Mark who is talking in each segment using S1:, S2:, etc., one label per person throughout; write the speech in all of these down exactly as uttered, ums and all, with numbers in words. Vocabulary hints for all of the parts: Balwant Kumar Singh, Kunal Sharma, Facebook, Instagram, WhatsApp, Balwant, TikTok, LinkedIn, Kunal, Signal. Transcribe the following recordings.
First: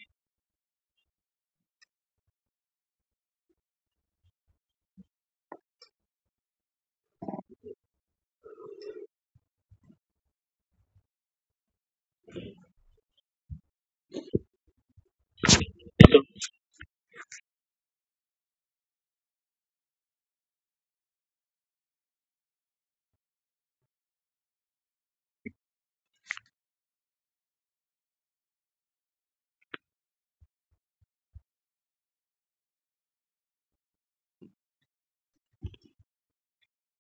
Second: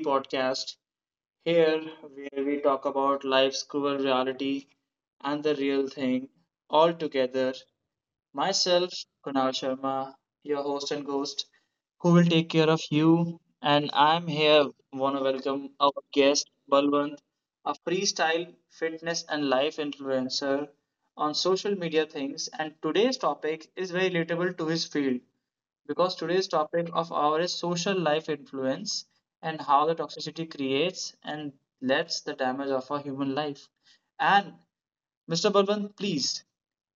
S1: podcast. Here, where we talk about life's cruel reality and the real thing all together. Myself, Kunal Sharma, your host and ghost, who will take care of you. And I'm here, want to welcome our guest, Balwant, a freestyle fitness and life influencer on social media things. And today's topic is very relatable to his field because today's topic of our is social life influence and how the toxicity creates and lets the damage of our human life. And Mister Balwant, please,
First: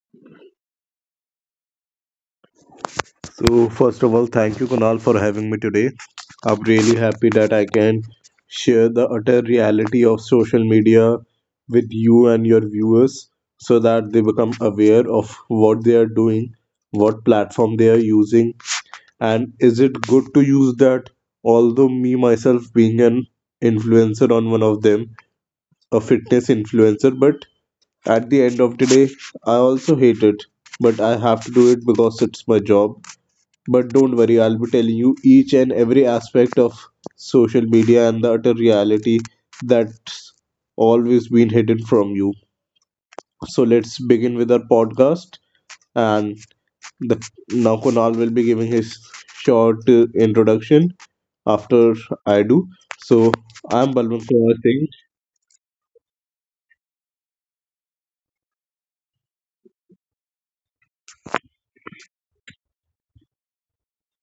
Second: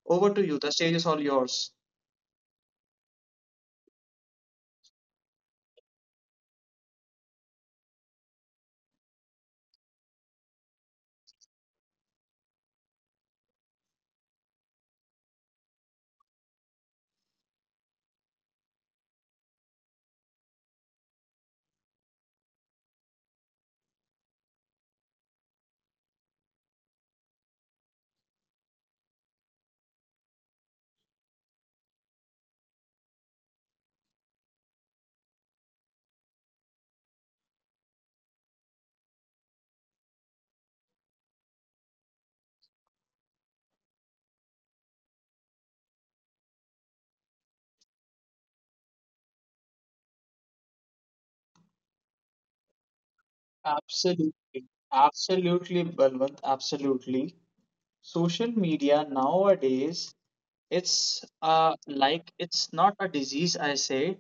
S1: over to you. The stage is all yours.
S2: So, first of all, thank you, Kunal, for having me today. I'm really happy that I can share the utter reality of social media with you and your viewers so that they become aware of what they are doing, what platform they are using, and is it good to use that? Although, me myself being an influencer on one of them, a fitness influencer, but at the end of the day, I also hate it. But I have to do it because it's my job, but don't worry, I'll be telling you each and every aspect of social media and the utter reality that's always been hidden from you. So let's begin with our podcast. And the, now Kunal will be giving his short uh, introduction after I do. So I'm Balwant
S1: Absolutely.
S2: Kumar Singh.
S1: Absolutely, Balwant. Absolutely. Social media nowadays, it's uh like it's not a disease, I say.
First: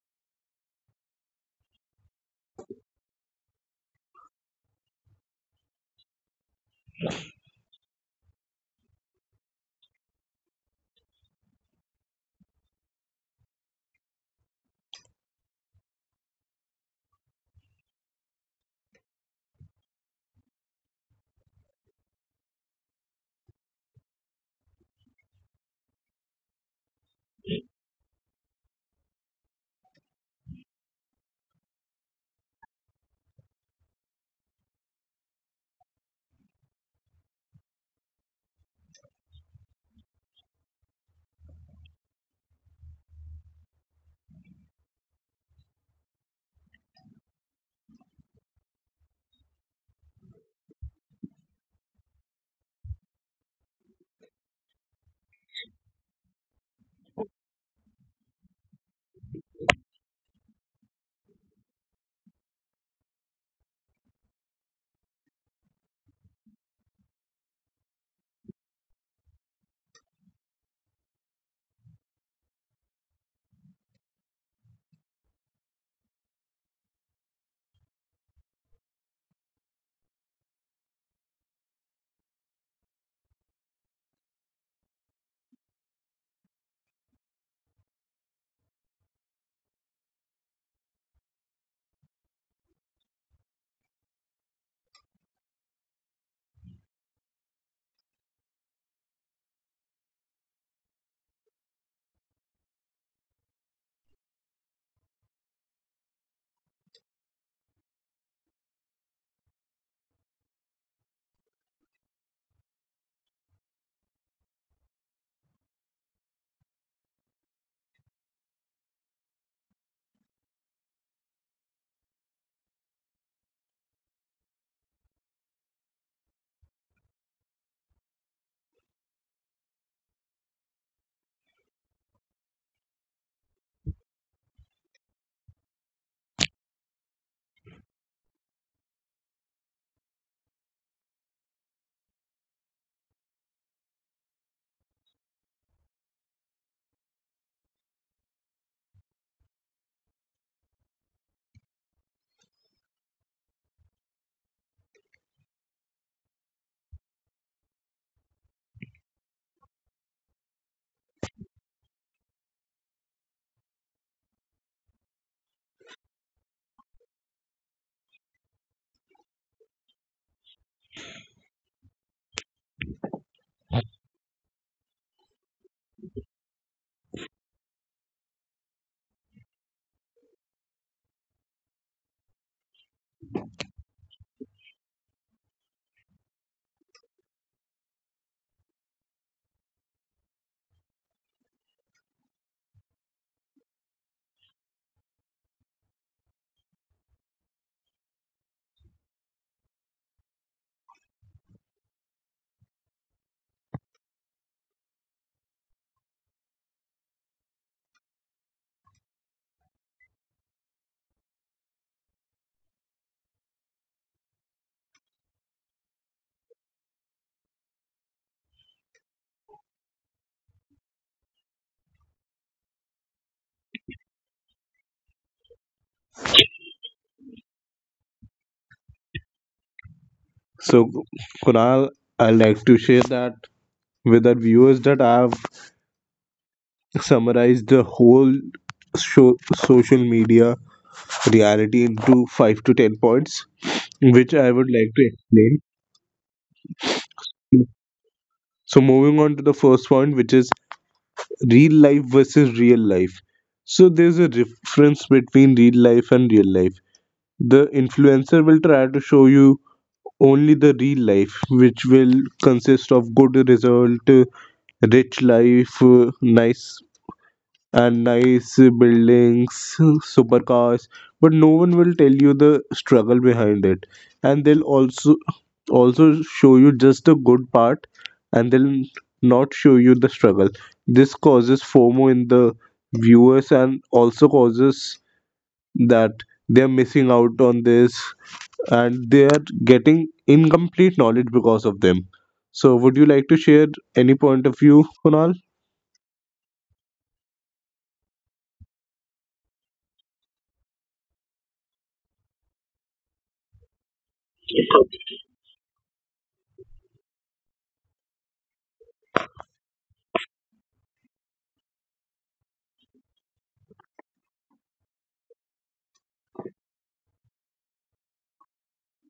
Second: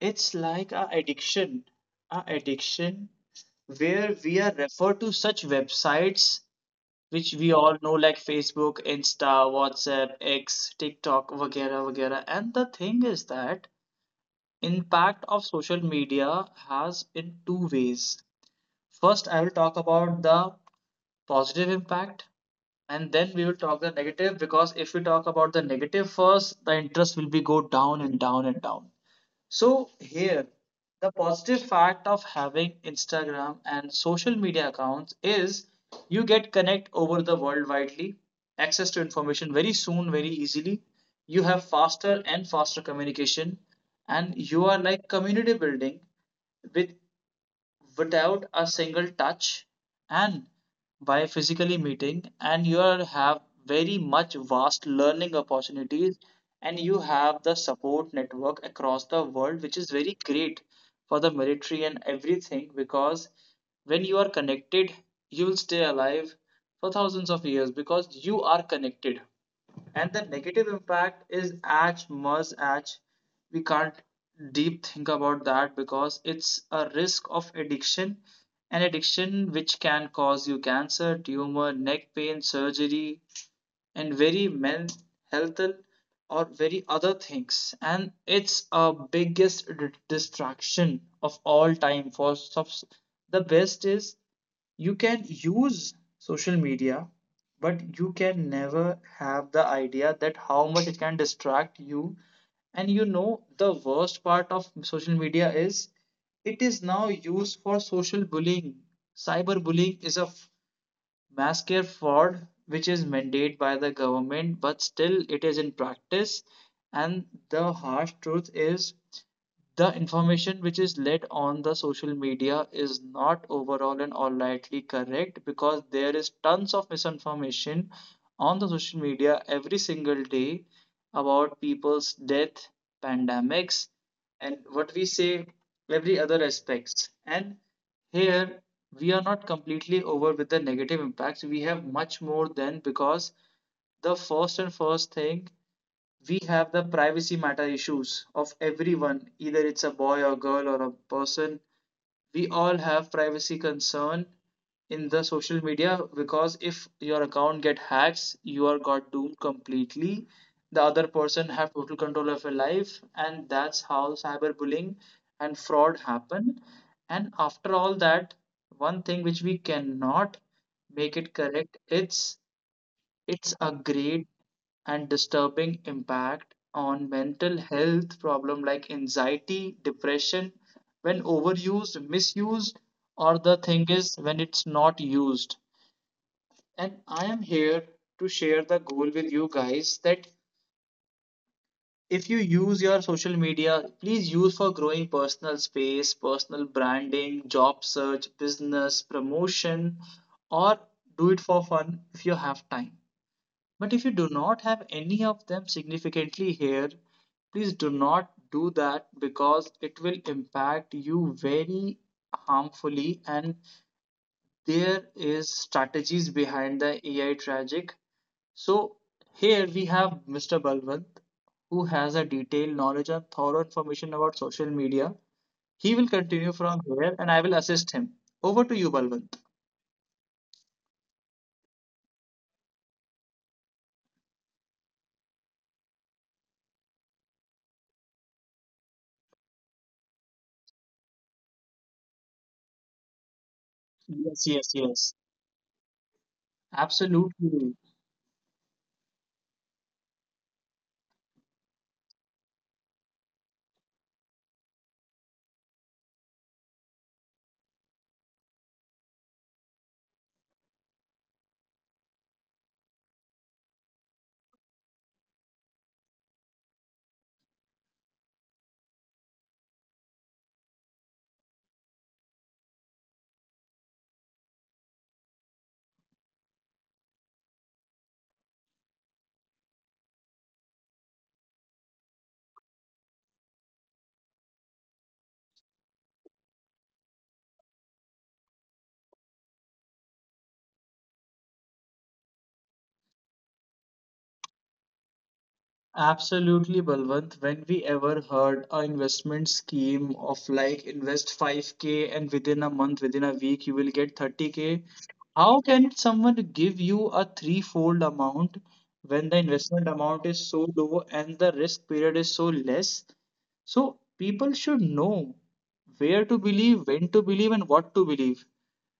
S1: It's like a addiction. A addiction where we are referred to such websites which we all know like Facebook, Insta, WhatsApp, X, TikTok, वगैरह वगैरह. And the thing is that impact of social media has in two ways. First, I will talk about the positive impact, and then we will talk the negative because if we talk about the negative first, the interest will be go down and down and down. So here, the positive fact of having Instagram and social media accounts is you get connect over the world widely, access to information very soon, very easily. You have faster and faster communication, and you are like community building with without a single touch and by physically meeting and you are, have very much vast learning opportunities, and you have the support network across the world which is very great for the military and everything because when you are connected you will stay alive for thousands of years because you are connected. And the negative impact is as much as we can't deep think about that because it's a risk of addiction, an addiction which can cause you cancer, tumor, neck pain, surgery and very men health or very other things. And it's a biggest d- distraction of all time. For subs- the best is you can use social media but you can never have the idea that how much it can distract you. And you know the worst part of social media is it is now used for social bullying. Cyberbullying is a f- mass scare fraud which is mandated by the government but still it is in practice. And the harsh truth is the information which is led on the social media is not overall and all rightly correct because there is tons of misinformation on the social media every single day about people's death, pandemics, and what we say every other aspects. And here we are not completely over with the negative impacts. We have much more than because the first and first thing, we have the privacy matter issues of everyone, either it's a boy or girl or a person. We all have privacy concern in the social media because if your account get hacks you are got doomed completely. The other person have total control of your life and that's how cyberbullying and fraud happen. And after all that, one thing which we cannot make it correct, it's it's a great and disturbing impact on mental health problem like anxiety, depression when overused, misused or the thing is when it's not used. And I am here to share the goal with you guys that if you use your social media, please use for growing personal space, personal branding, job search, business promotion or do it for fun if you have time. But if you do not have any of them significantly here, please do not do that because it will impact you very harmfully. And there is strategies behind the A I tragic. So here we have Mister Balwant who has a detailed knowledge and thorough information about social media. He will continue from here and I will assist him. Over to you, Balwant.
S2: So Kunal, I'd like to share that with our viewers that I've summarized the whole show, social media reality into five to ten points, which I
S1: Yes,
S2: would
S1: yes,
S2: like to
S1: yes.
S2: explain.
S1: Absolutely.
S2: So, moving on to the first point, which is real life versus real life. So, there's a difference between real life and real life. The influencer will try to show you only the real life, which will consist of good result, uh, rich life, uh, nice and nice buildings, supercars, but no one will tell you the struggle behind it. And they'll also also show you just the good part, and they'll not show you the struggle. This causes FOMO in the viewers, and also causes that they're missing out on this, and they are getting incomplete knowledge because of them. So, would you like to share any point of view, Kunal?
S1: Absolutely, Balwant. When we ever heard a investment scheme of like invest five k and within a month, within a week, you will get thirty k? How can someone give you a threefold amount when the investment amount is so low and the risk period is so less? So people should know where to believe, when to believe, and what to believe.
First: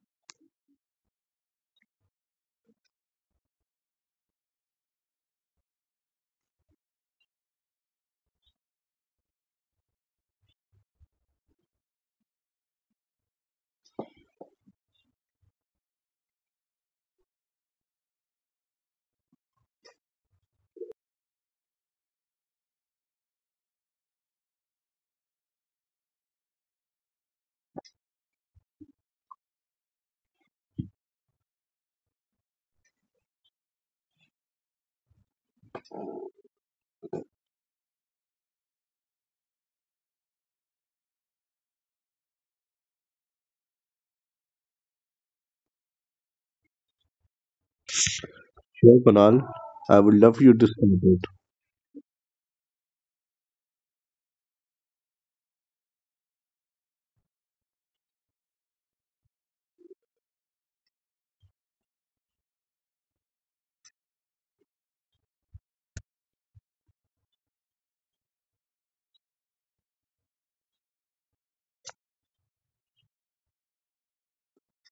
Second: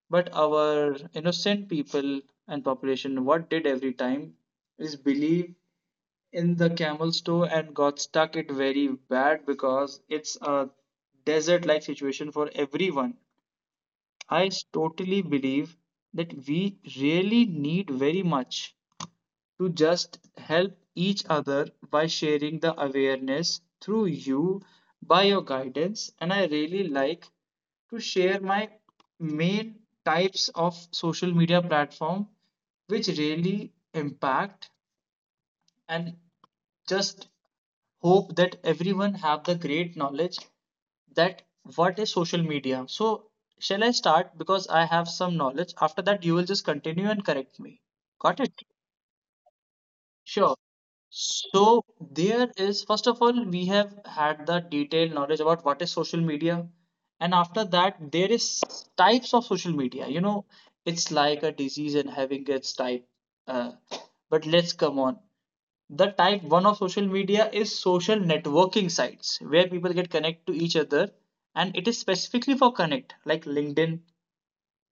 S1: But our innocent people and population, what did every time is believe in the camel store and got stuck it very bad because it's a desert like situation for everyone. I totally believe that we really need very much to just help each other by sharing the awareness through you by your guidance. And I really like to share my main types of social media platform which really impact and just hope that everyone have the great knowledge that what is social media. So shall I start because I have some knowledge. After that, you will just continue and correct me. Got it?
S2: Sure, Kunal. I would love you
S1: Sure.
S2: to start it.
S1: So there is first of all we have had the detailed knowledge about what is social media. And after that there is types of social media, you know, it's like a disease and having its type, uh, but let's come on. The type one of social media is social networking sites where people get connect to each other and it is specifically for connect like LinkedIn,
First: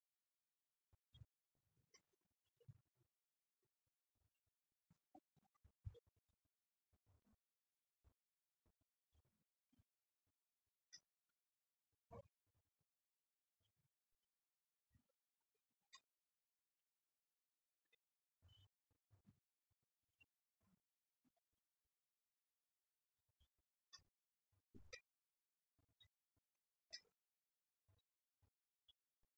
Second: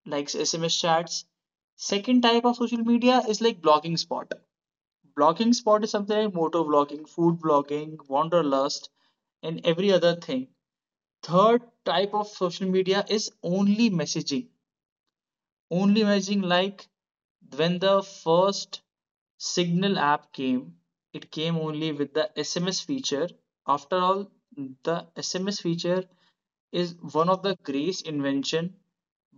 S1: like S M S chats. Second type of social media is like blogging spot. Blogging spot is something like motor blogging, food blogging, wanderlust and every other thing. Third type of social media is only messaging, only imagine. Like when the first Signal app came, it came only with the S M S feature. After all, the S M S feature is one of the great invention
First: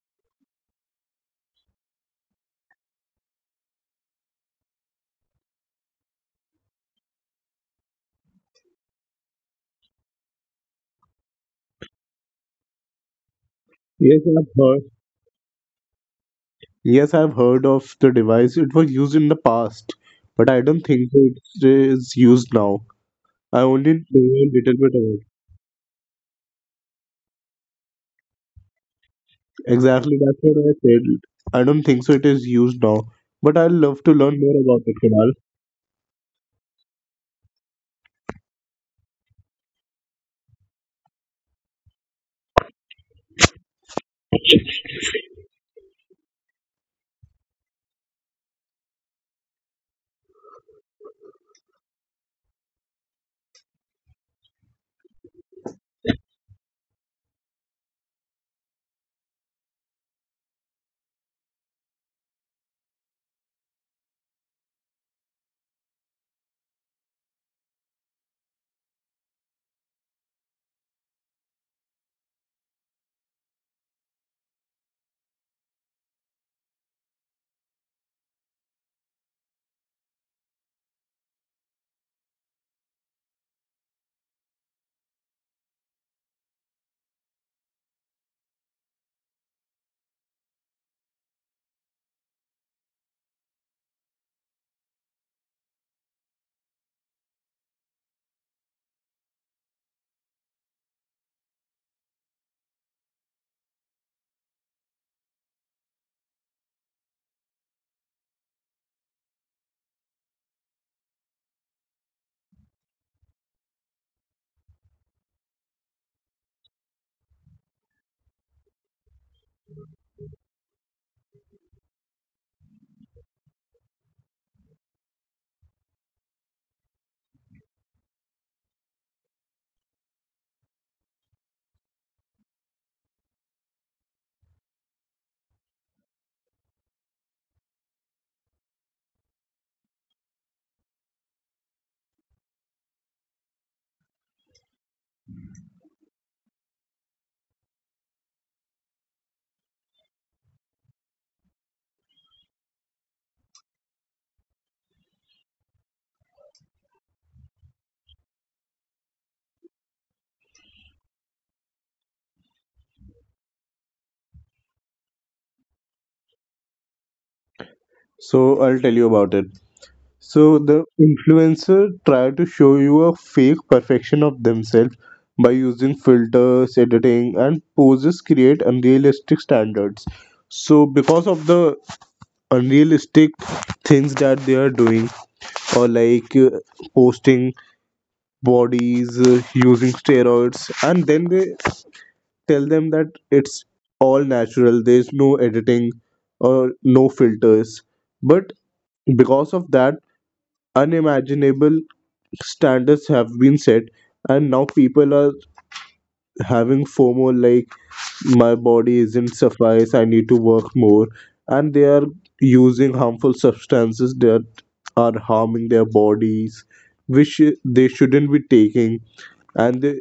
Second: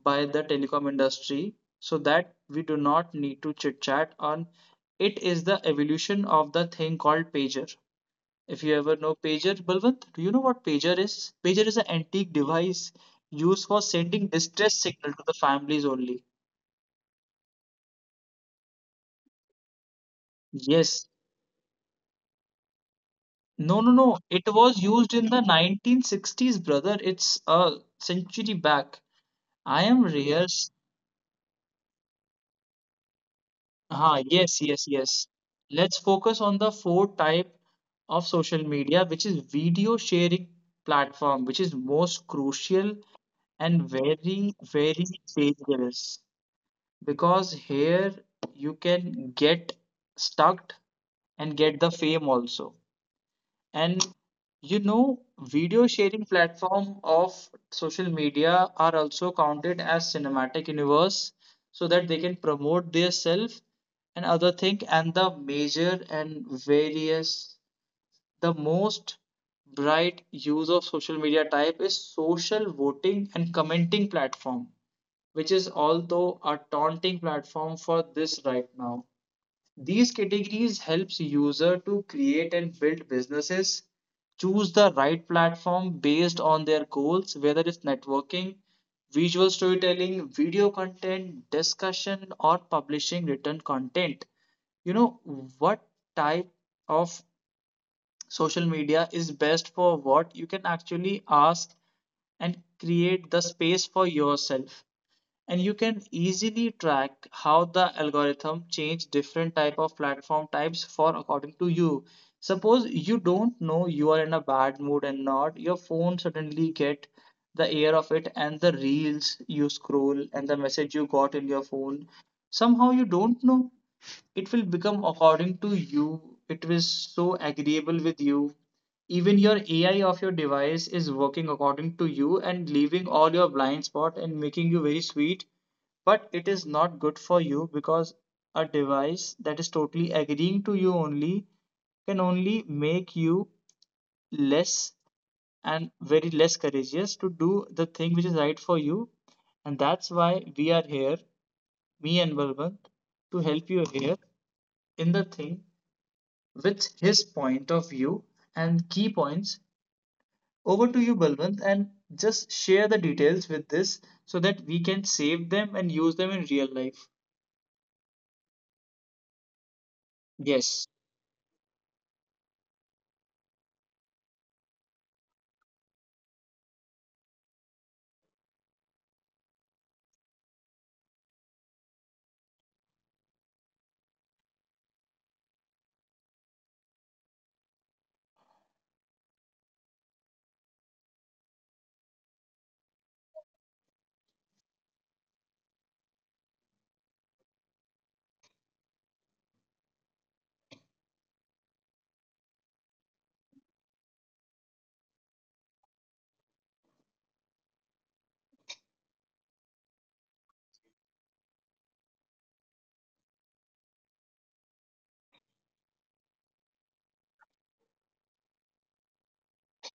S1: by the telecom industry so that we do not need to chit chat on. It is the evolution of the thing called pager. If you ever know pager, Balwant, do you know what pager is? Pager is an antique device used for
S2: Yes,
S1: sending
S2: I've
S1: distress
S2: heard.
S1: signal to the families only.
S2: Yes, I've heard of the device. It was used in the past, but I don't
S1: Yes.
S2: think so it is used now. I
S1: No, no,
S2: only
S1: no.
S2: know
S1: It
S2: a little bit
S1: was used
S2: about. It.
S1: in the nineteen sixties, brother. It's a century back. I am
S2: Exactly, that's what
S1: Reyes.
S2: I said. I don't think so it is used now, but I'd love to
S1: Ah,
S2: learn more
S1: yes,
S2: about
S1: yes,
S2: it,
S1: yes.
S2: Kunal.
S1: Let's focus on the four type of social media, which is video sharing platform, which is most crucial and very, very dangerous. Because here you can get stuck and get the fame also. And you know, video sharing platform of social media are also counted as cinematic universe so that they can promote their self and other thing. And the major and various, the most bright use of social media type is social voting and commenting platform which is although a taunting platform for this right now. These categories helps user to create and build businesses, choose the right platform based on their goals, whether it's networking, visual storytelling, video content, discussion, or publishing written content. You know what type of social media is best for what you can actually ask and create the space for yourself. And you can easily track how the algorithm change different type of platform types for according to you. Suppose you don't know, you are in a bad mood and not your phone suddenly get the air of it and the reels you scroll and the message you got in your phone, somehow you don't know, it will become according to you. It was so agreeable with you. Even your A I of your device is working according to you and leaving all your blind spot and making you very sweet, but it is not good for you because a device that is totally agreeing to you only can only make you less and very less courageous to do the thing which is right for you. And that's why we are here, me and Balwant, to help you here in the thing with his point of view and key points. Over to you, Balwant, and just share the details with this so that we can save them and use them in real life.
S2: So I'll tell you about it. So the
S1: Yes,
S2: influencer tried to show you a fake perfection of themselves by using filters, editing, and poses create unrealistic standards. So because of the unrealistic things that they are doing or like uh, posting bodies uh, using steroids, and then they tell them that it's all natural, there's no editing or no filters, but because of that, unimaginable standards have been set, and now people are having FOMO like, my body isn't suffice, I need to work more. And they are using harmful substances that are harming their bodies, which they shouldn't be taking. And the,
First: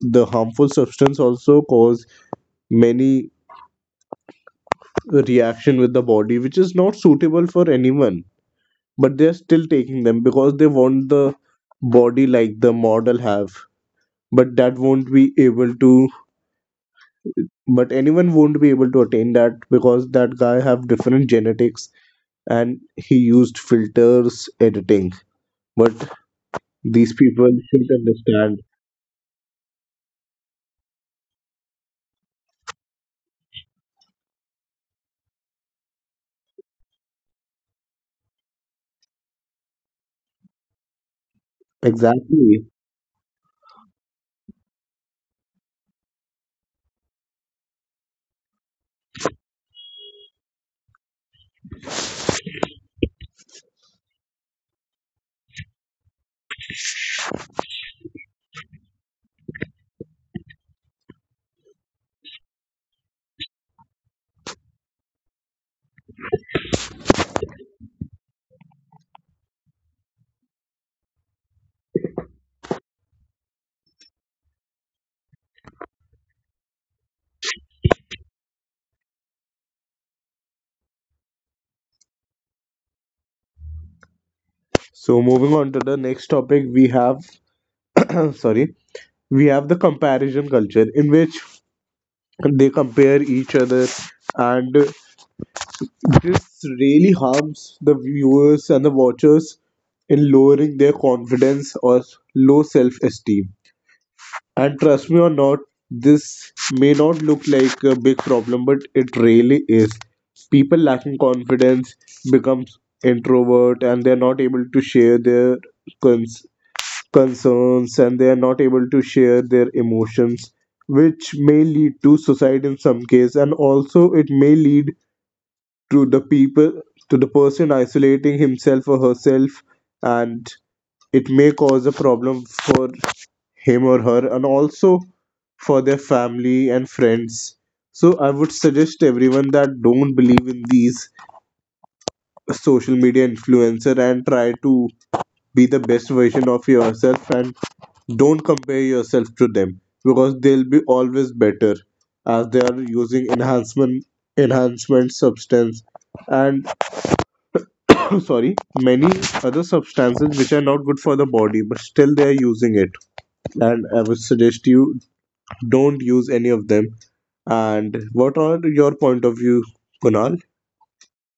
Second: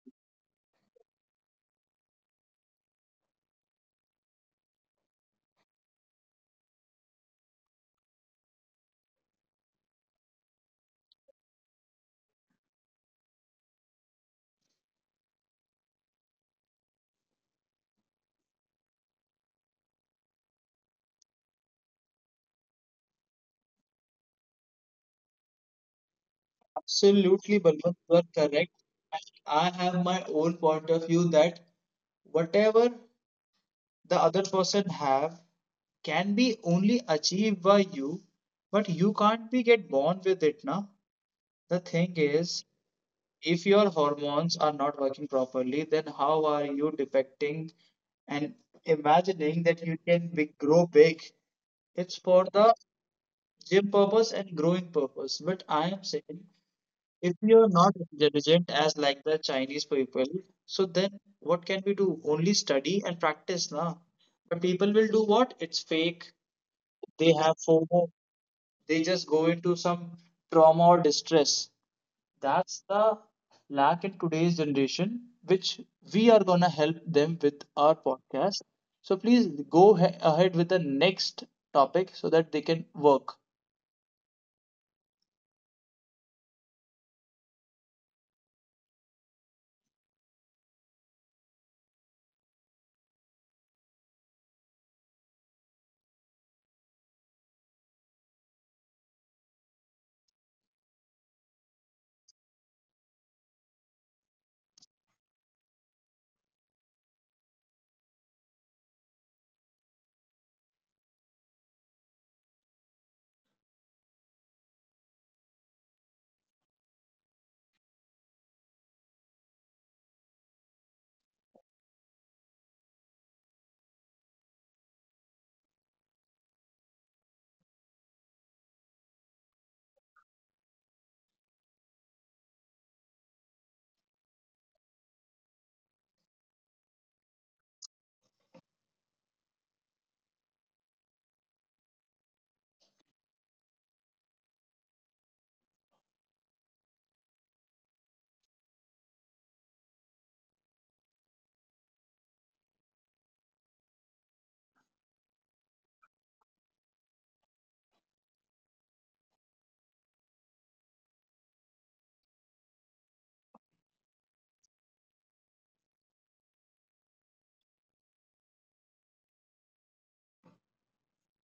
S2: the harmful substance also cause many reaction with the body, which is not suitable for anyone, but they're still taking them because they want the body like the model have. But that won't be able to, but anyone won't be able to attain that because that guy have different genetics and he used filters editing. But these people
S1: absolutely,
S2: should
S1: Balwant, you are
S2: understand
S1: correct. I have my own point of view that whatever the other person have can be only achieved by you, but you can't be get born with it now. The thing
S2: exactly.
S1: is, if your hormones are not working properly, then how are you depicting and imagining that you can be, grow big? It's for the gym purpose and growing purpose. But I am saying, if you're not intelligent as like the Chinese people, so then what can we do? Only study and practice na? But people will do what? It's fake. They have FOMO. They just go into some trauma or distress. That's the lack in today's generation, which we are going to help them with our podcast. So please go he- ahead with the next topic so that they can work.
S2: So moving on to the next topic, we have sorry, we have the comparison culture in which they compare each other, and this really harms the viewers and the watchers in lowering their confidence or low self esteem. And trust me or not, this may not look like a big problem, but it really is. People lacking confidence becomes introvert and they're not able to share their cons- concerns, and they're not able to share their emotions, which may lead to suicide in some case. And also it may lead to the people, to the person isolating himself or herself, and it may cause a problem for him or her and also for their family and friends. So I would suggest everyone that don't believe in these social media influencer and try to be the best version of yourself, and don't compare yourself to them because they'll be always better as they are using enhancement enhancement substance and sorry, many other substances which are not good for the body, but still they are using it, and I would suggest you don't use any of them. And what are your point of view, Kunal?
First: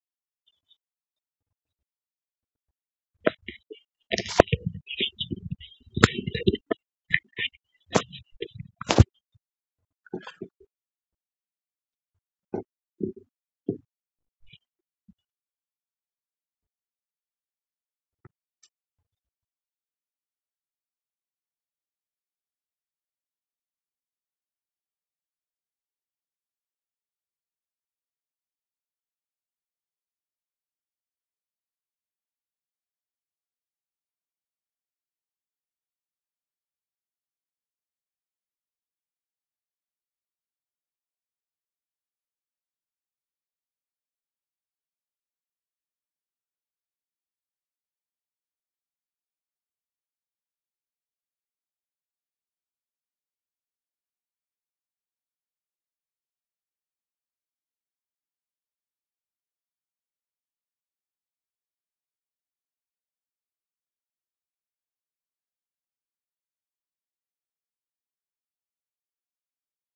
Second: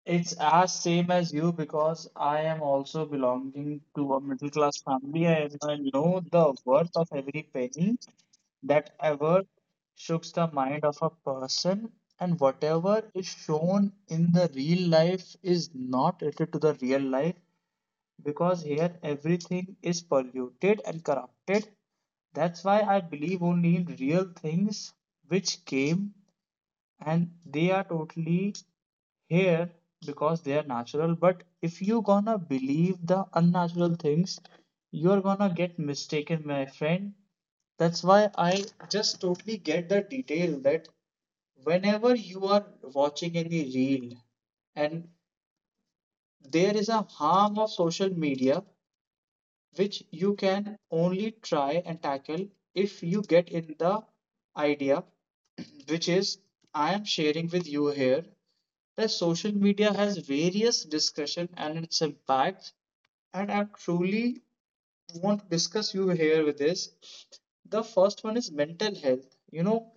S1: It's as same as you because I am also belonging to a middle class family and I know the worth of every penny that ever shooks the mind of a person and whatever is shown in the real life is not related to the real life because here everything is polluted and corrupted. That's why I believe only in real things which came and they are totally here because they are natural. But if you gonna believe the unnatural things, you're gonna get mistaken, my friend. That's why I just totally get the detail that whenever you are watching any reel and there is a harm of social media which you can only try and tackle if you get in the idea, which is I am sharing with you here that social media has various discussion and its impact, and I truly want to discuss you here with this. The first one is mental health. You know,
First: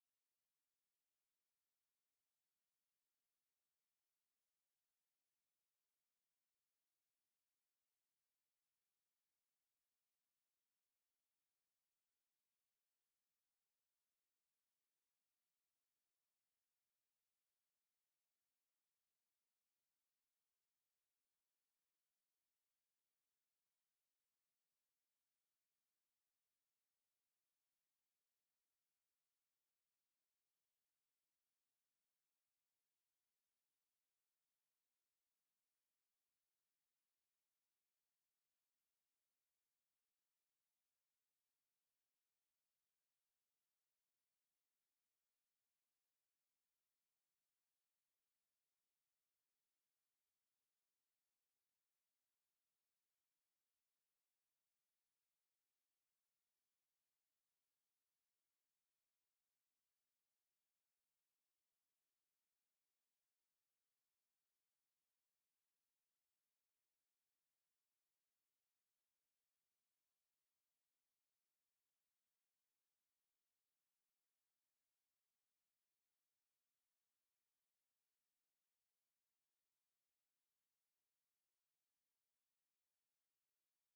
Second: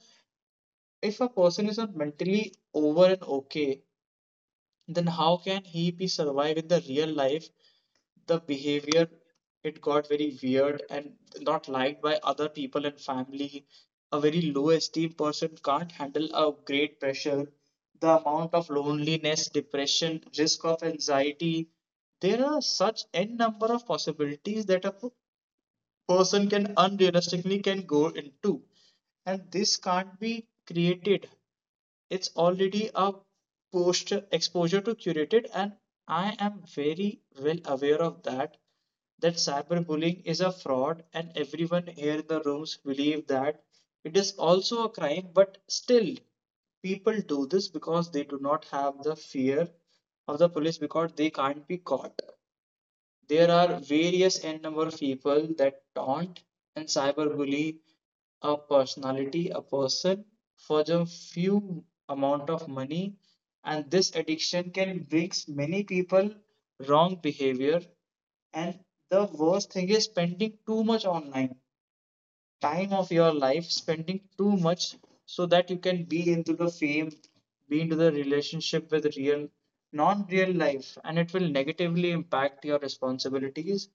S1: if a person is not mentally over and okay, then how can he be survive in the real life? The behavior, it got very weird and not liked by other people and family. A very low esteem person can't handle a great pressure. The amount of loneliness, depression, risk of anxiety, there are such n number of possibilities that a p- person can unrealistically can go into, and this can't be created. It's already a post exposure to curated, and I am very well aware of that, that cyberbullying is a fraud and everyone here in the rooms believe that it is also a crime. But still people do this because they do not have the fear of the police, because they can't be caught. There are various n number of people that taunt and cyberbully a personality, a person for the few amount of money, and this addiction can brings many people wrong behavior. And the worst thing is spending too much online, time of your life spending too much so that you can be into the fame, be into the relationship with real, non real life, and it will negatively impact your responsibilities.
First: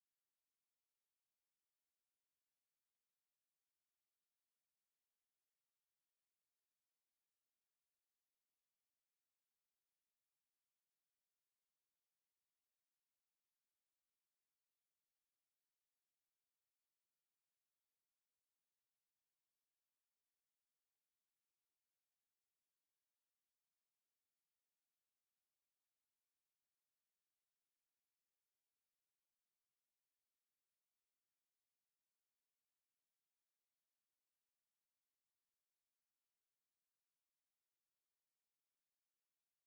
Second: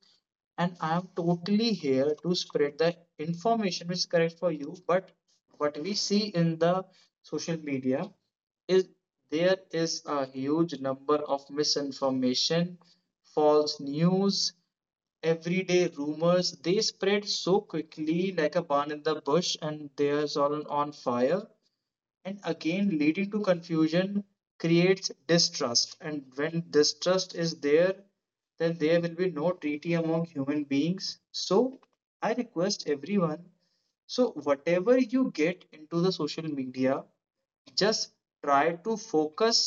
S1: And I am totally here to spread the information which is correct for you. But what we see in the social media is there is a huge number of misinformation, false news, everyday rumors they spread so quickly like a barn in the bush and there's all on fire, and again leading to confusion, creates distrust, and when distrust is there, then there will be no treaty among human beings. So I request everyone, so whatever you get into the social media, just try to focus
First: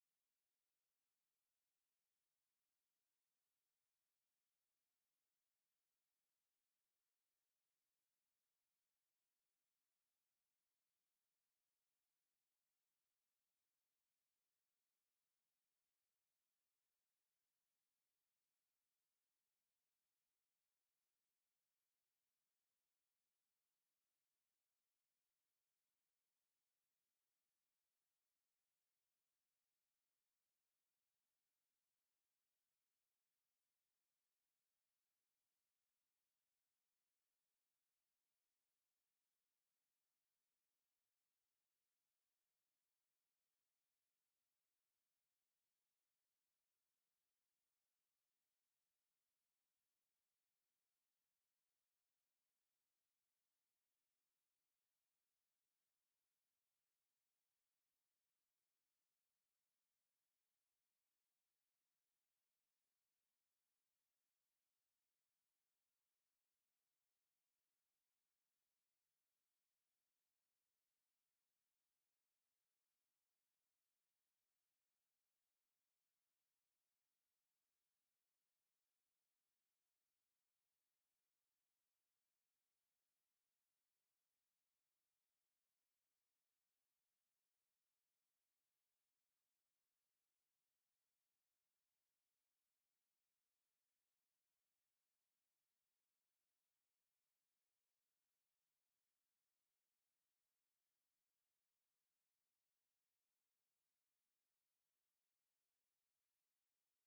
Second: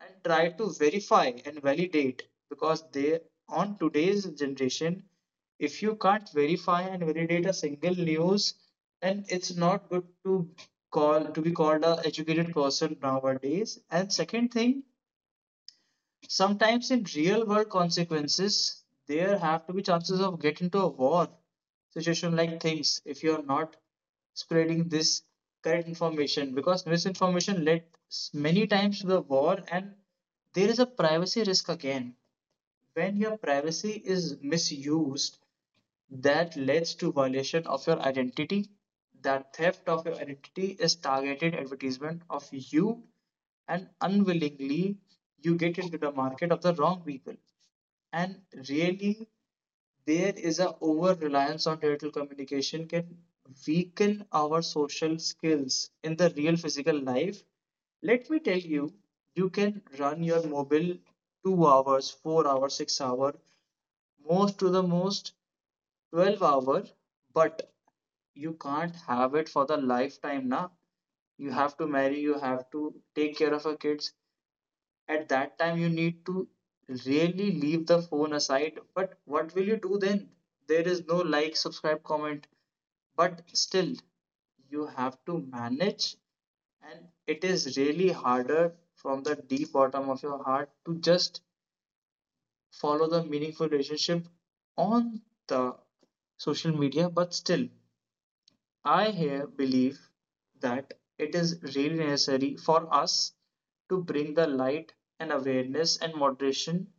S1: and try to verify and validate, because they, on today's generation, if you can't verify and validate a single news, then it's not good to call to be called a educated person nowadays. And second thing, sometimes in real world consequences, there have to be chances of get into a war situation like things, if you are not spreading this correct information, because misinformation led s- many times to the war. And there is a privacy risk again. When your privacy is misused, that leads to violation of your identity, that theft of your identity is targeted advertisement of you, and unwillingly you get into the market of the wrong people. And really, there is a over reliance on digital communication can weaken our social skills in the real physical life. Let me tell you, you can run your mobile two hours, four hours, six hour, most to the most twelve hour, but you can't have it for the lifetime na. You have to marry, you have to take care of your kids. At that time you need to really leave the phone aside. But what will you do then? There is no like, subscribe, comment, but still you have to manage. And it is really harder from the deep bottom of your heart to just follow the meaningful relationship on the social media. But still I here believe that it is really necessary for us to bring the light and awareness and moderation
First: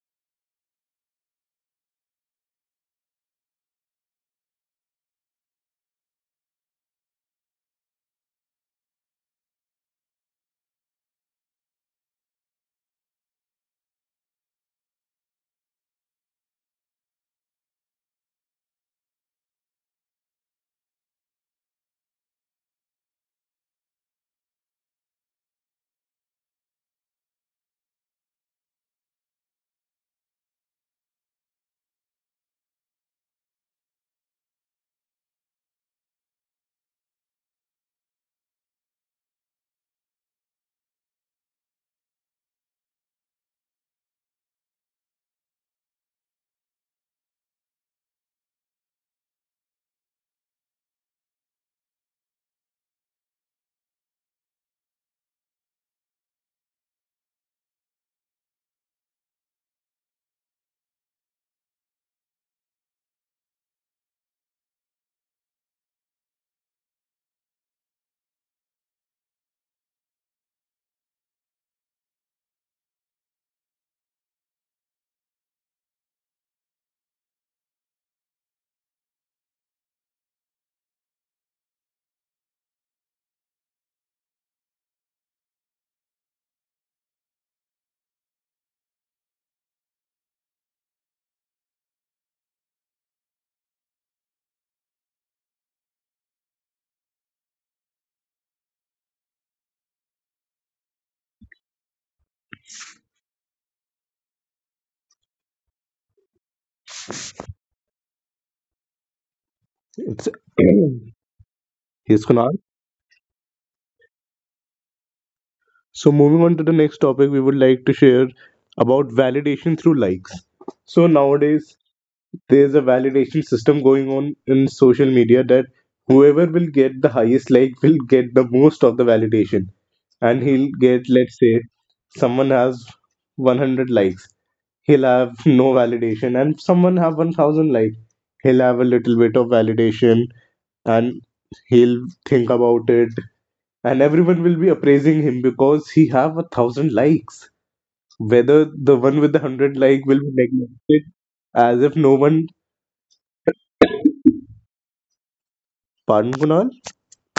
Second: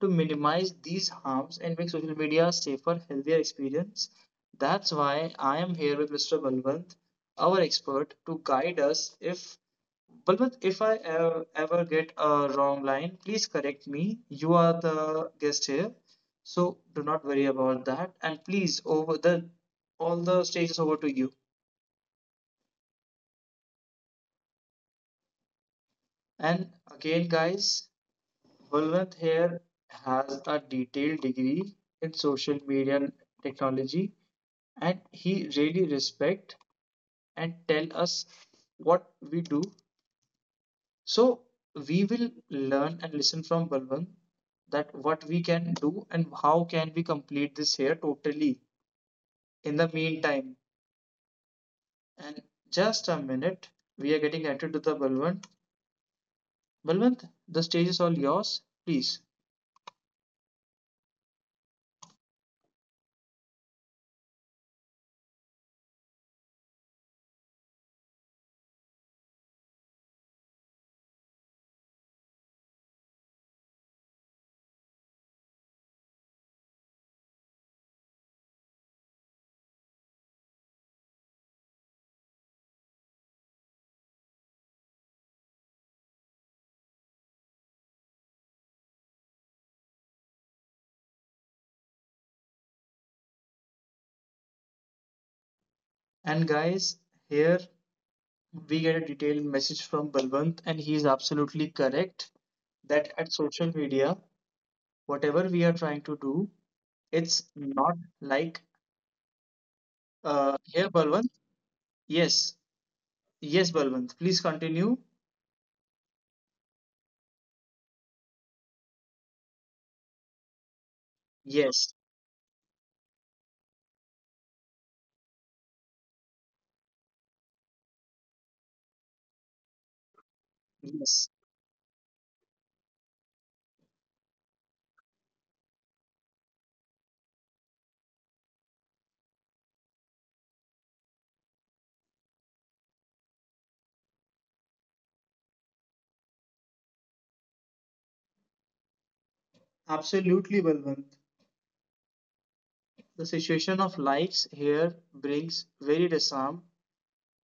S1: to minimize these harms and make social media a safer, healthier experience. That's why I am here with mister Balwant, our expert, to guide us. If Balwant, if I ever, ever get a wrong line, please correct me. You are the guest here, so do not worry about that. And please, over the all the stage is over to you. And again, guys, Gulwant here has a detailed degree in social media technology, and he really respect and tell us what we do. So we will learn and listen from Balwant that what we can do and how can we complete this here totally in the meantime. And just a minute, we are getting connected to the Balwant. Balwant, the stage is all yours, please. And guys, here we get a detailed message from Balwant, and he is absolutely correct that at social media, whatever we are trying to do, it's not like
S2: It's
S1: uh, here, Balwant.
S2: yes, Kunal.
S1: Yes, yes, Balwant. Please continue.
S2: So moving on to the next topic, we would like to share about validation through likes. So nowadays,
S1: Yes,
S2: there's a validation system going on in social media that whoever will get the highest like will get the most of the validation, and he'll get,
S1: yes,
S2: let's say, someone has one hundred likes, he'll have no validation, and someone have one thousand like, he'll have a little bit of validation, and he'll think about it, and everyone will be appraising him because he have a thousand likes, whether the one with the hundred like will be
S1: absolutely,
S2: neglected
S1: Balwant.
S2: as if no one.
S1: The situation of likes here brings very
S2: Pardon,
S1: disarm
S2: Kunal.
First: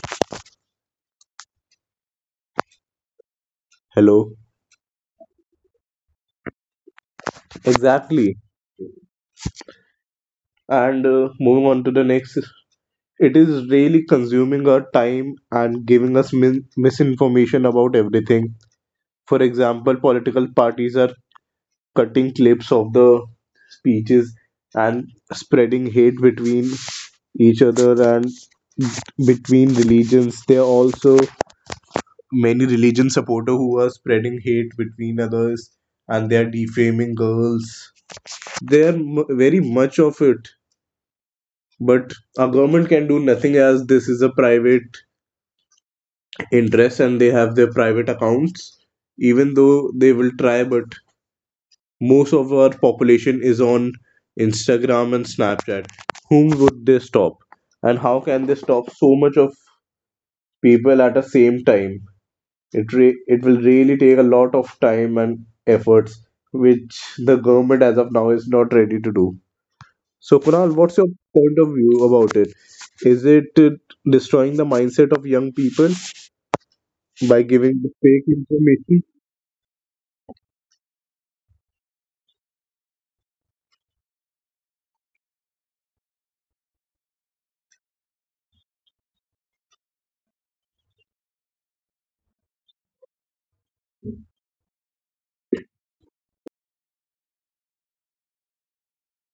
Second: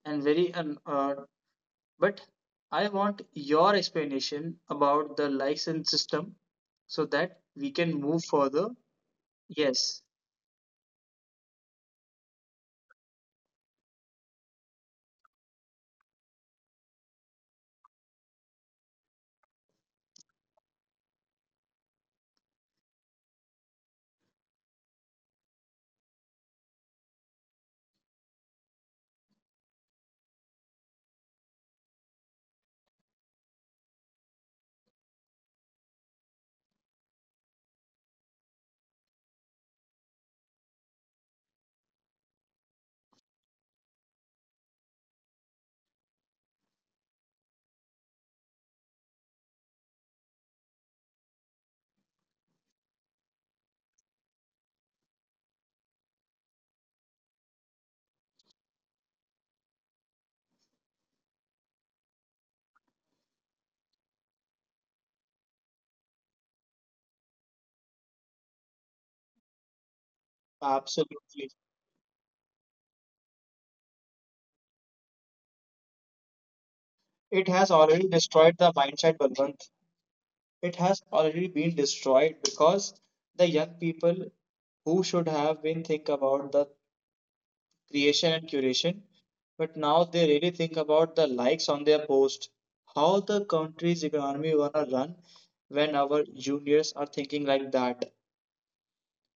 S1: and very un uh, but I want your
S2: Hello.
S1: explanation about the likes and system so that we can move
S2: Exactly.
S1: further. Yes.
S2: And uh, moving on to the next, it is really consuming our time and giving us min- misinformation about everything. For example, political parties are cutting clips of the speeches and spreading hate between each other and between religions. There are also many religion supporter who are spreading hate between others, and they are defaming girls. There are m- very much of it. But our government can do nothing as this is a private interest and they have their private accounts. Even though they will try, but most of our population is on Instagram and Snapchat. Whom would they stop? And how can they stop so much of people at the same time? It re- it will really take a lot of time and efforts, which the government as of now is not ready to do. So Kunal, what's your
S1: Absolutely.
S2: point of view about it? Is it uh, destroying the mindset of young people by
S1: It has
S2: giving the
S1: already
S2: fake
S1: destroyed the
S2: information?
S1: mindset, Balwant. It has already been destroyed because the young people who should have been think about the creation and curation, but now they really think about the likes on their post, how the country's economy gonna run when our juniors are thinking like that.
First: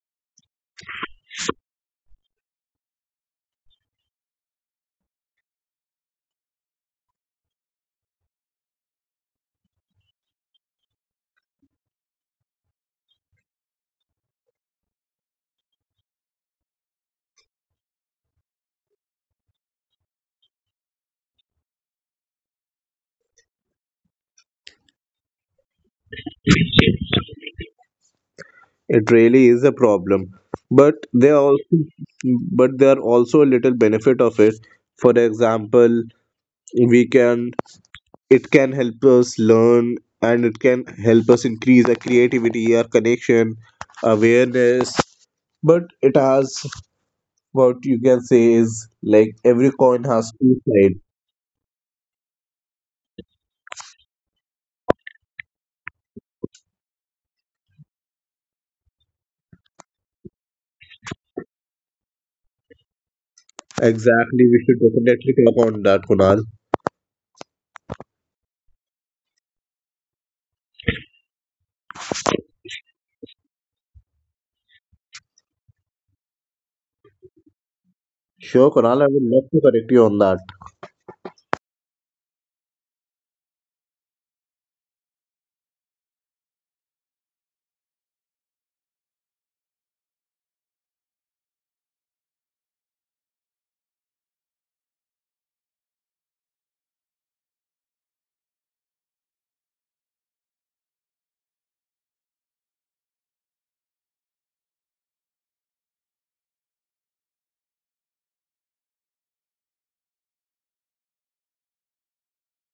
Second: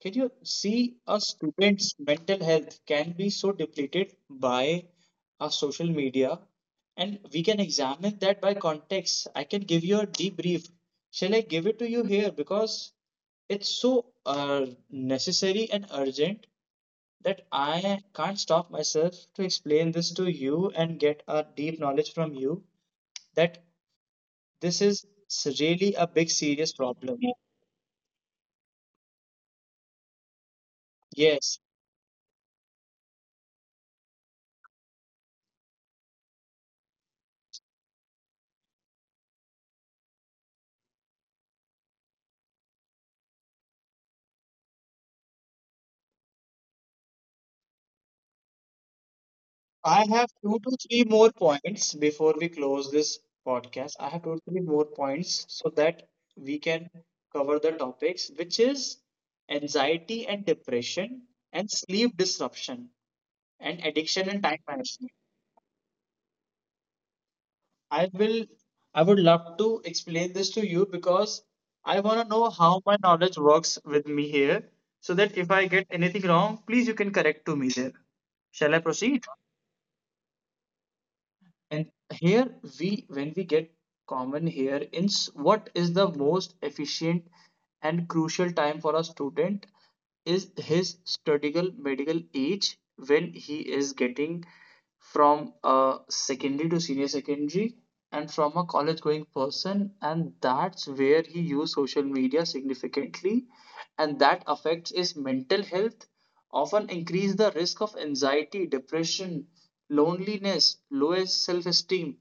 S1: Can you see a student's mental health can be so depleted by our social media? And we can examine that by context. I can give you a debrief. Shall I give it to you here? Because it's so uh, necessary and urgent that I can't stop myself to explain this to you and get a deep knowledge from you, that this is really a big serious problem.
S2: It really is a problem, but there are
S1: Yes,
S2: also, but there are also a little benefit of it. For example, we can, it can help us learn, and it can help us increase our creativity, our connection, awareness. But it has, what you can say is like every coin
S1: I
S2: has
S1: have
S2: two
S1: two to
S2: sides.
S1: three more points before we close this podcast. I have two to three more points so that we can cover the topics, which is anxiety and depression, and sleep disruption, and addiction
S2: Exactly,
S1: and
S2: we
S1: time
S2: should
S1: management.
S2: definitely talk on that, Kunal.
S1: I will, I would love to explain this to you because I want to know how my knowledge works with me here, so that if I get anything wrong, please you can correct to me there.
S2: Sure,
S1: Shall I
S2: Kunal, I would
S1: proceed?
S2: love to correct you on that.
S1: And here we when we get common here in, what is the most efficient and crucial time for a student is his studial medical age when he is getting from a secondary to senior secondary and from a college going person, and that's where he use social media significantly, and that affects his mental health, often increase the risk of anxiety, depression, loneliness, lowest self esteem.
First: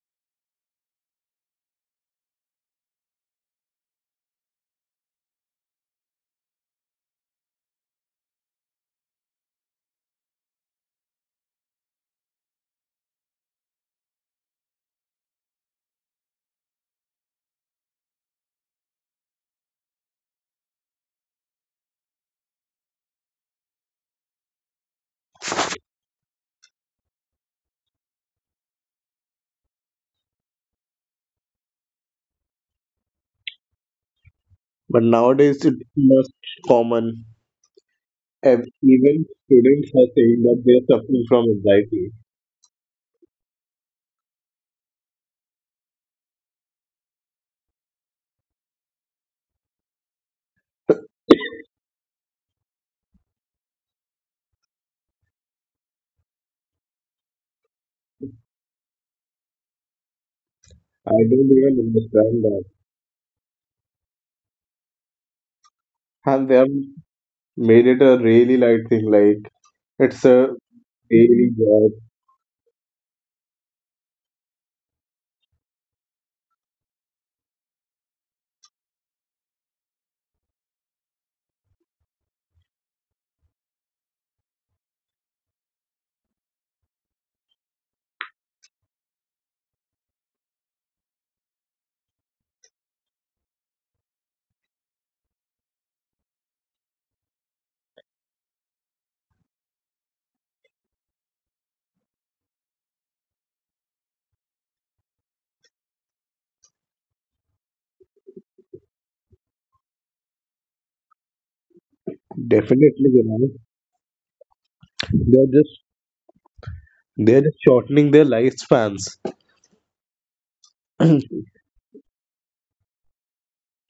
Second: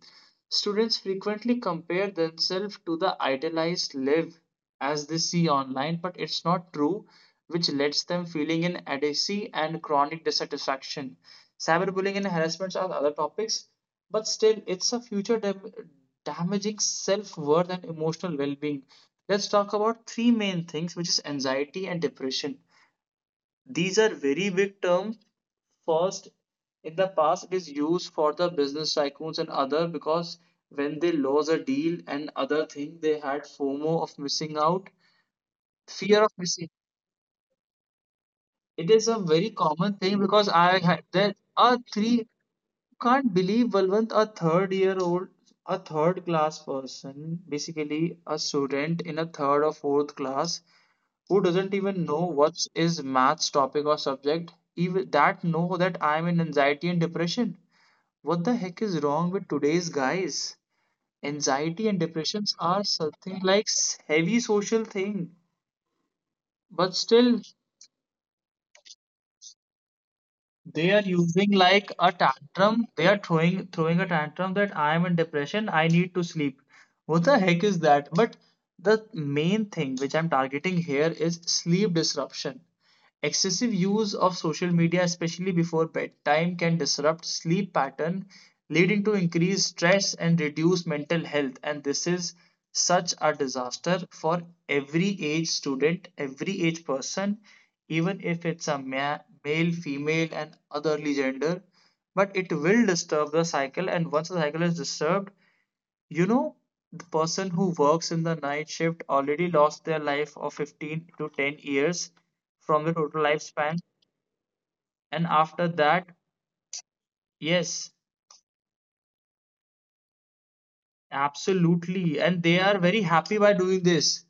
S1: Students frequently compare themselves to the idealized life as they see online, but it's not true, which lets them feeling in adequacy and chronic dissatisfaction. Cyberbullying and harassments are other topics, but still, it's a future dam- damaging self worth and emotional well being. Let's talk about three main things, which is anxiety and depression. These are very big terms. First, in the past, it is used for the business tycoons and other because when they lose a deal and other thing, they had FOMO of missing out,
S2: But nowadays it's
S1: fear of missing.
S2: most common.
S1: It
S2: Ev-
S1: is a very
S2: Even
S1: common thing
S2: students
S1: because
S2: are
S1: I
S2: saying
S1: had
S2: that they
S1: there
S2: are suffering
S1: are
S2: from
S1: three.
S2: anxiety.
S1: Can't believe, Balwant, a third year old, a third class person, basically a student in a third or fourth class, who doesn't even know what is maths topic or subject, even that know that I am in anxiety and depression. What the heck is wrong with today's guys?
S2: I
S1: Anxiety
S2: don't
S1: and
S2: even
S1: depressions are
S2: understand that.
S1: something like s- heavy social thing,
S2: And
S1: but
S2: they have
S1: still
S2: made it a really light thing, like it's
S1: they
S2: a
S1: are using like
S2: daily
S1: a
S2: job.
S1: tantrum. They are throwing throwing a tantrum that I am in depression. I need to sleep. What the heck is that? But the main thing which I'm targeting here is sleep disruption. Excessive use of social media, especially before bedtime, can disrupt sleep pattern, leading to increased stress and reduced mental health. And this is such a disaster for every age student, every age person, even if it's a ma- male, female, and otherly gender, but it will disturb the cycle. And once the cycle is disturbed, you know, the person who works in the night shift already lost their life of fifteen to ten years from the total
S2: Definitely,
S1: lifespan.
S2: you,
S1: And after
S2: they're
S1: that,
S2: just, they're
S1: yes.
S2: just shortening their lifespans.
S1: Absolutely. And they are very happy by doing this.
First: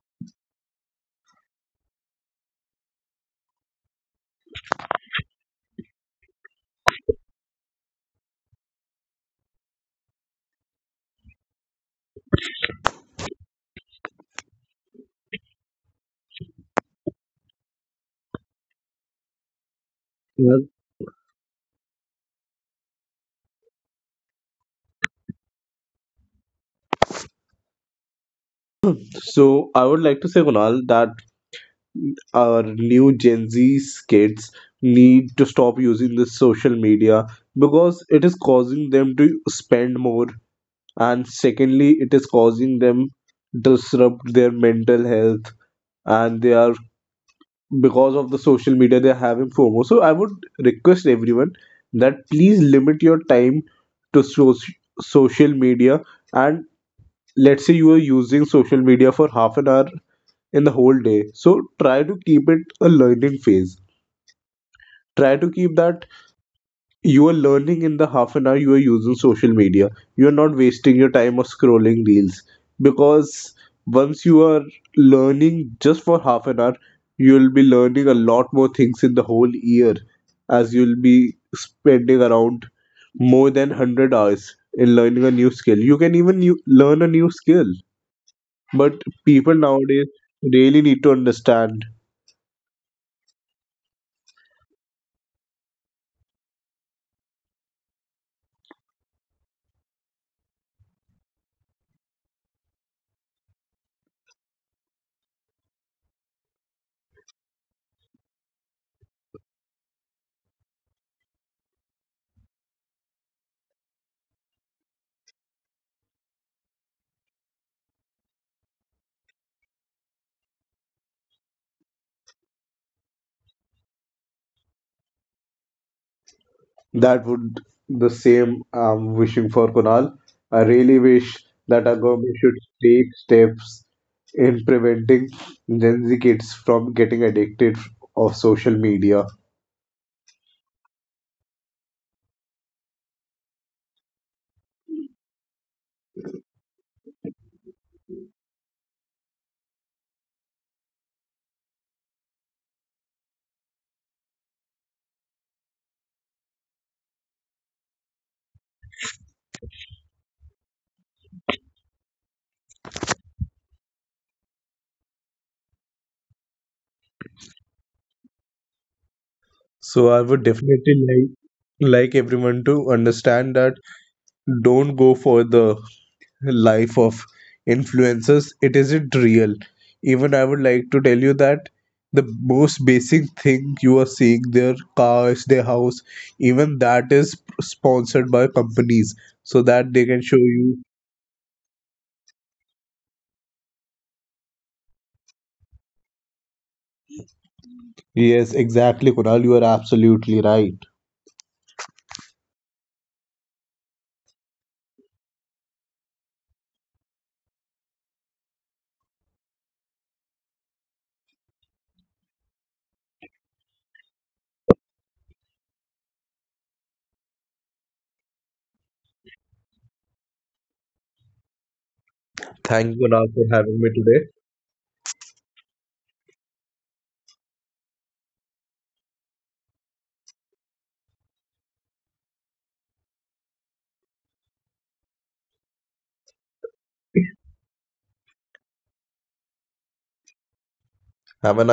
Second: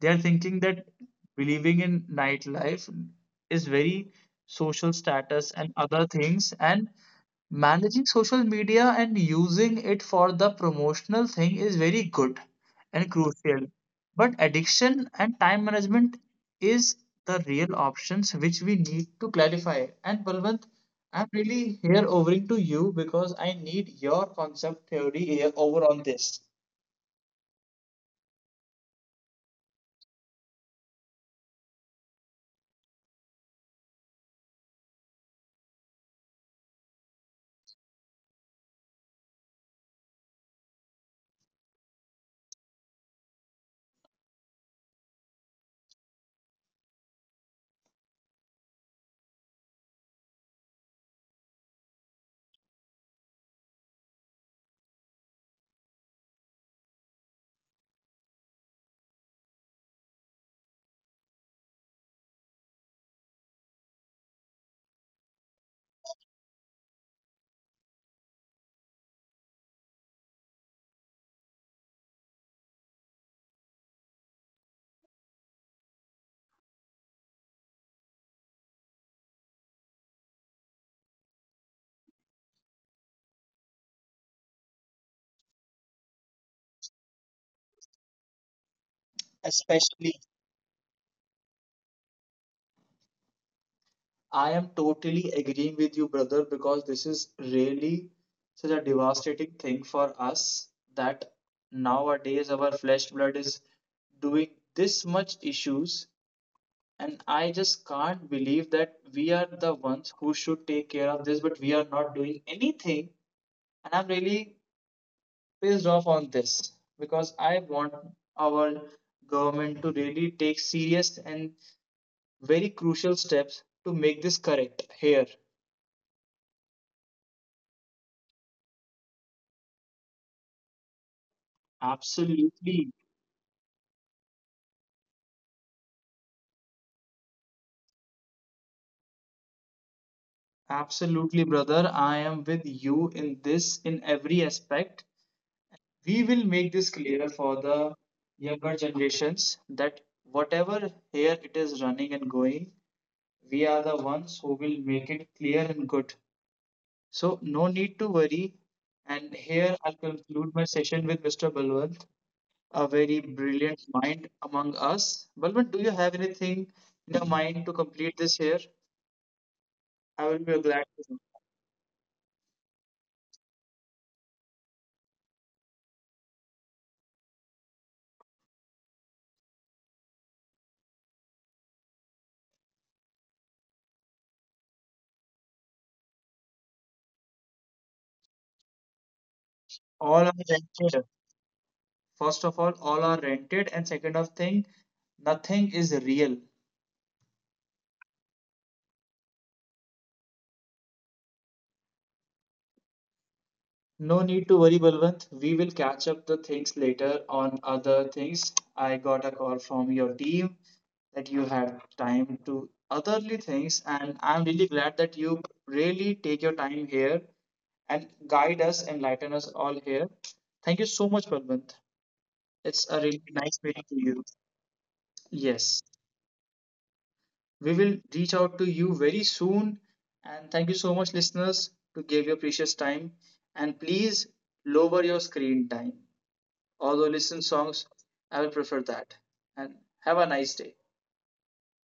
S1: They are thinking that believing in nightlife is very social status and other things. And managing social media and using it for the promotional thing is very good and crucial. But addiction and time management is the real options which we need to clarify. And
S2: Yeah.
S1: Balwant, I'm really here overing to you because I need your concept theory here over on this.
S2: So I would like to say, Kunal, that our new Gen Z kids need to stop using this social media because it is causing them to spend more, and secondly it is causing them disrupt their mental health, and they are, because of the social media, they are having FOMO. So I would request everyone that please limit your time to so- social media. And let's say you are using social media for half an hour in the whole day, so try to keep it a learning phase. Try to keep that you are learning in the half an hour you are using social media. You are not wasting your time of scrolling reels, because once you are learning just for half an hour, you'll be learning a lot more things in the whole year, as you'll be spending around more than one hundred hours in learning a new skill. You can even new, learn a new skill, but people
S1: Especially,
S2: nowadays really need to understand.
S1: I am totally agreeing with you, brother, because this is really such a devastating thing for us that nowadays our flesh blood is doing this much issues. And I just can't believe that we are the ones who should take care of this, but we are not doing anything. And I'm really pissed off on this because I want our government to really take serious and very crucial steps to make this correct here.
S2: That would, the same I'm wishing for, Kunal. I really wish that our government should
S1: Absolutely.
S2: take steps in preventing Gen Z kids from getting addicted of social media.
S1: Absolutely, brother. I am with you in this in every aspect. We will make this clearer for the younger generations that whatever here it is running and going, we are the ones who will make it clear and good. So, no need to worry. And here I'll conclude my session with mister Balwant, a very brilliant mind among us. Balwant, do you have anything in your mind to complete this here?
S2: So
S1: I
S2: I
S1: will
S2: would
S1: be glad to
S2: definitely
S1: know.
S2: like like everyone to understand that don't go for the life of influencers, it isn't real. Even I would like to tell you that the most basic thing, you are seeing their cars, their house, even that is sponsored by companies so that they
S1: All are
S2: can show you.
S1: rented. First of all, all are rented. And second of thing, nothing is real.
S2: Yes, exactly, Kunal, you are absolutely right.
S1: No need to worry, Balwant. We will catch up the things later on other things. I got a call from your team that you had time to otherly things, and I'm really glad that you really take your time here and guide us, enlighten us all here. Thank you so much, Balwant. It's a
S2: Thank you,
S1: really
S2: Kunal, for
S1: nice meeting
S2: having
S1: to
S2: me
S1: you.
S2: today.
S1: Yes, we will reach out to you very soon. And thank you so much, listeners, to give your precious time. And please lower your screen time. Although listen songs, I will prefer that. And have a nice day.
S2: Have a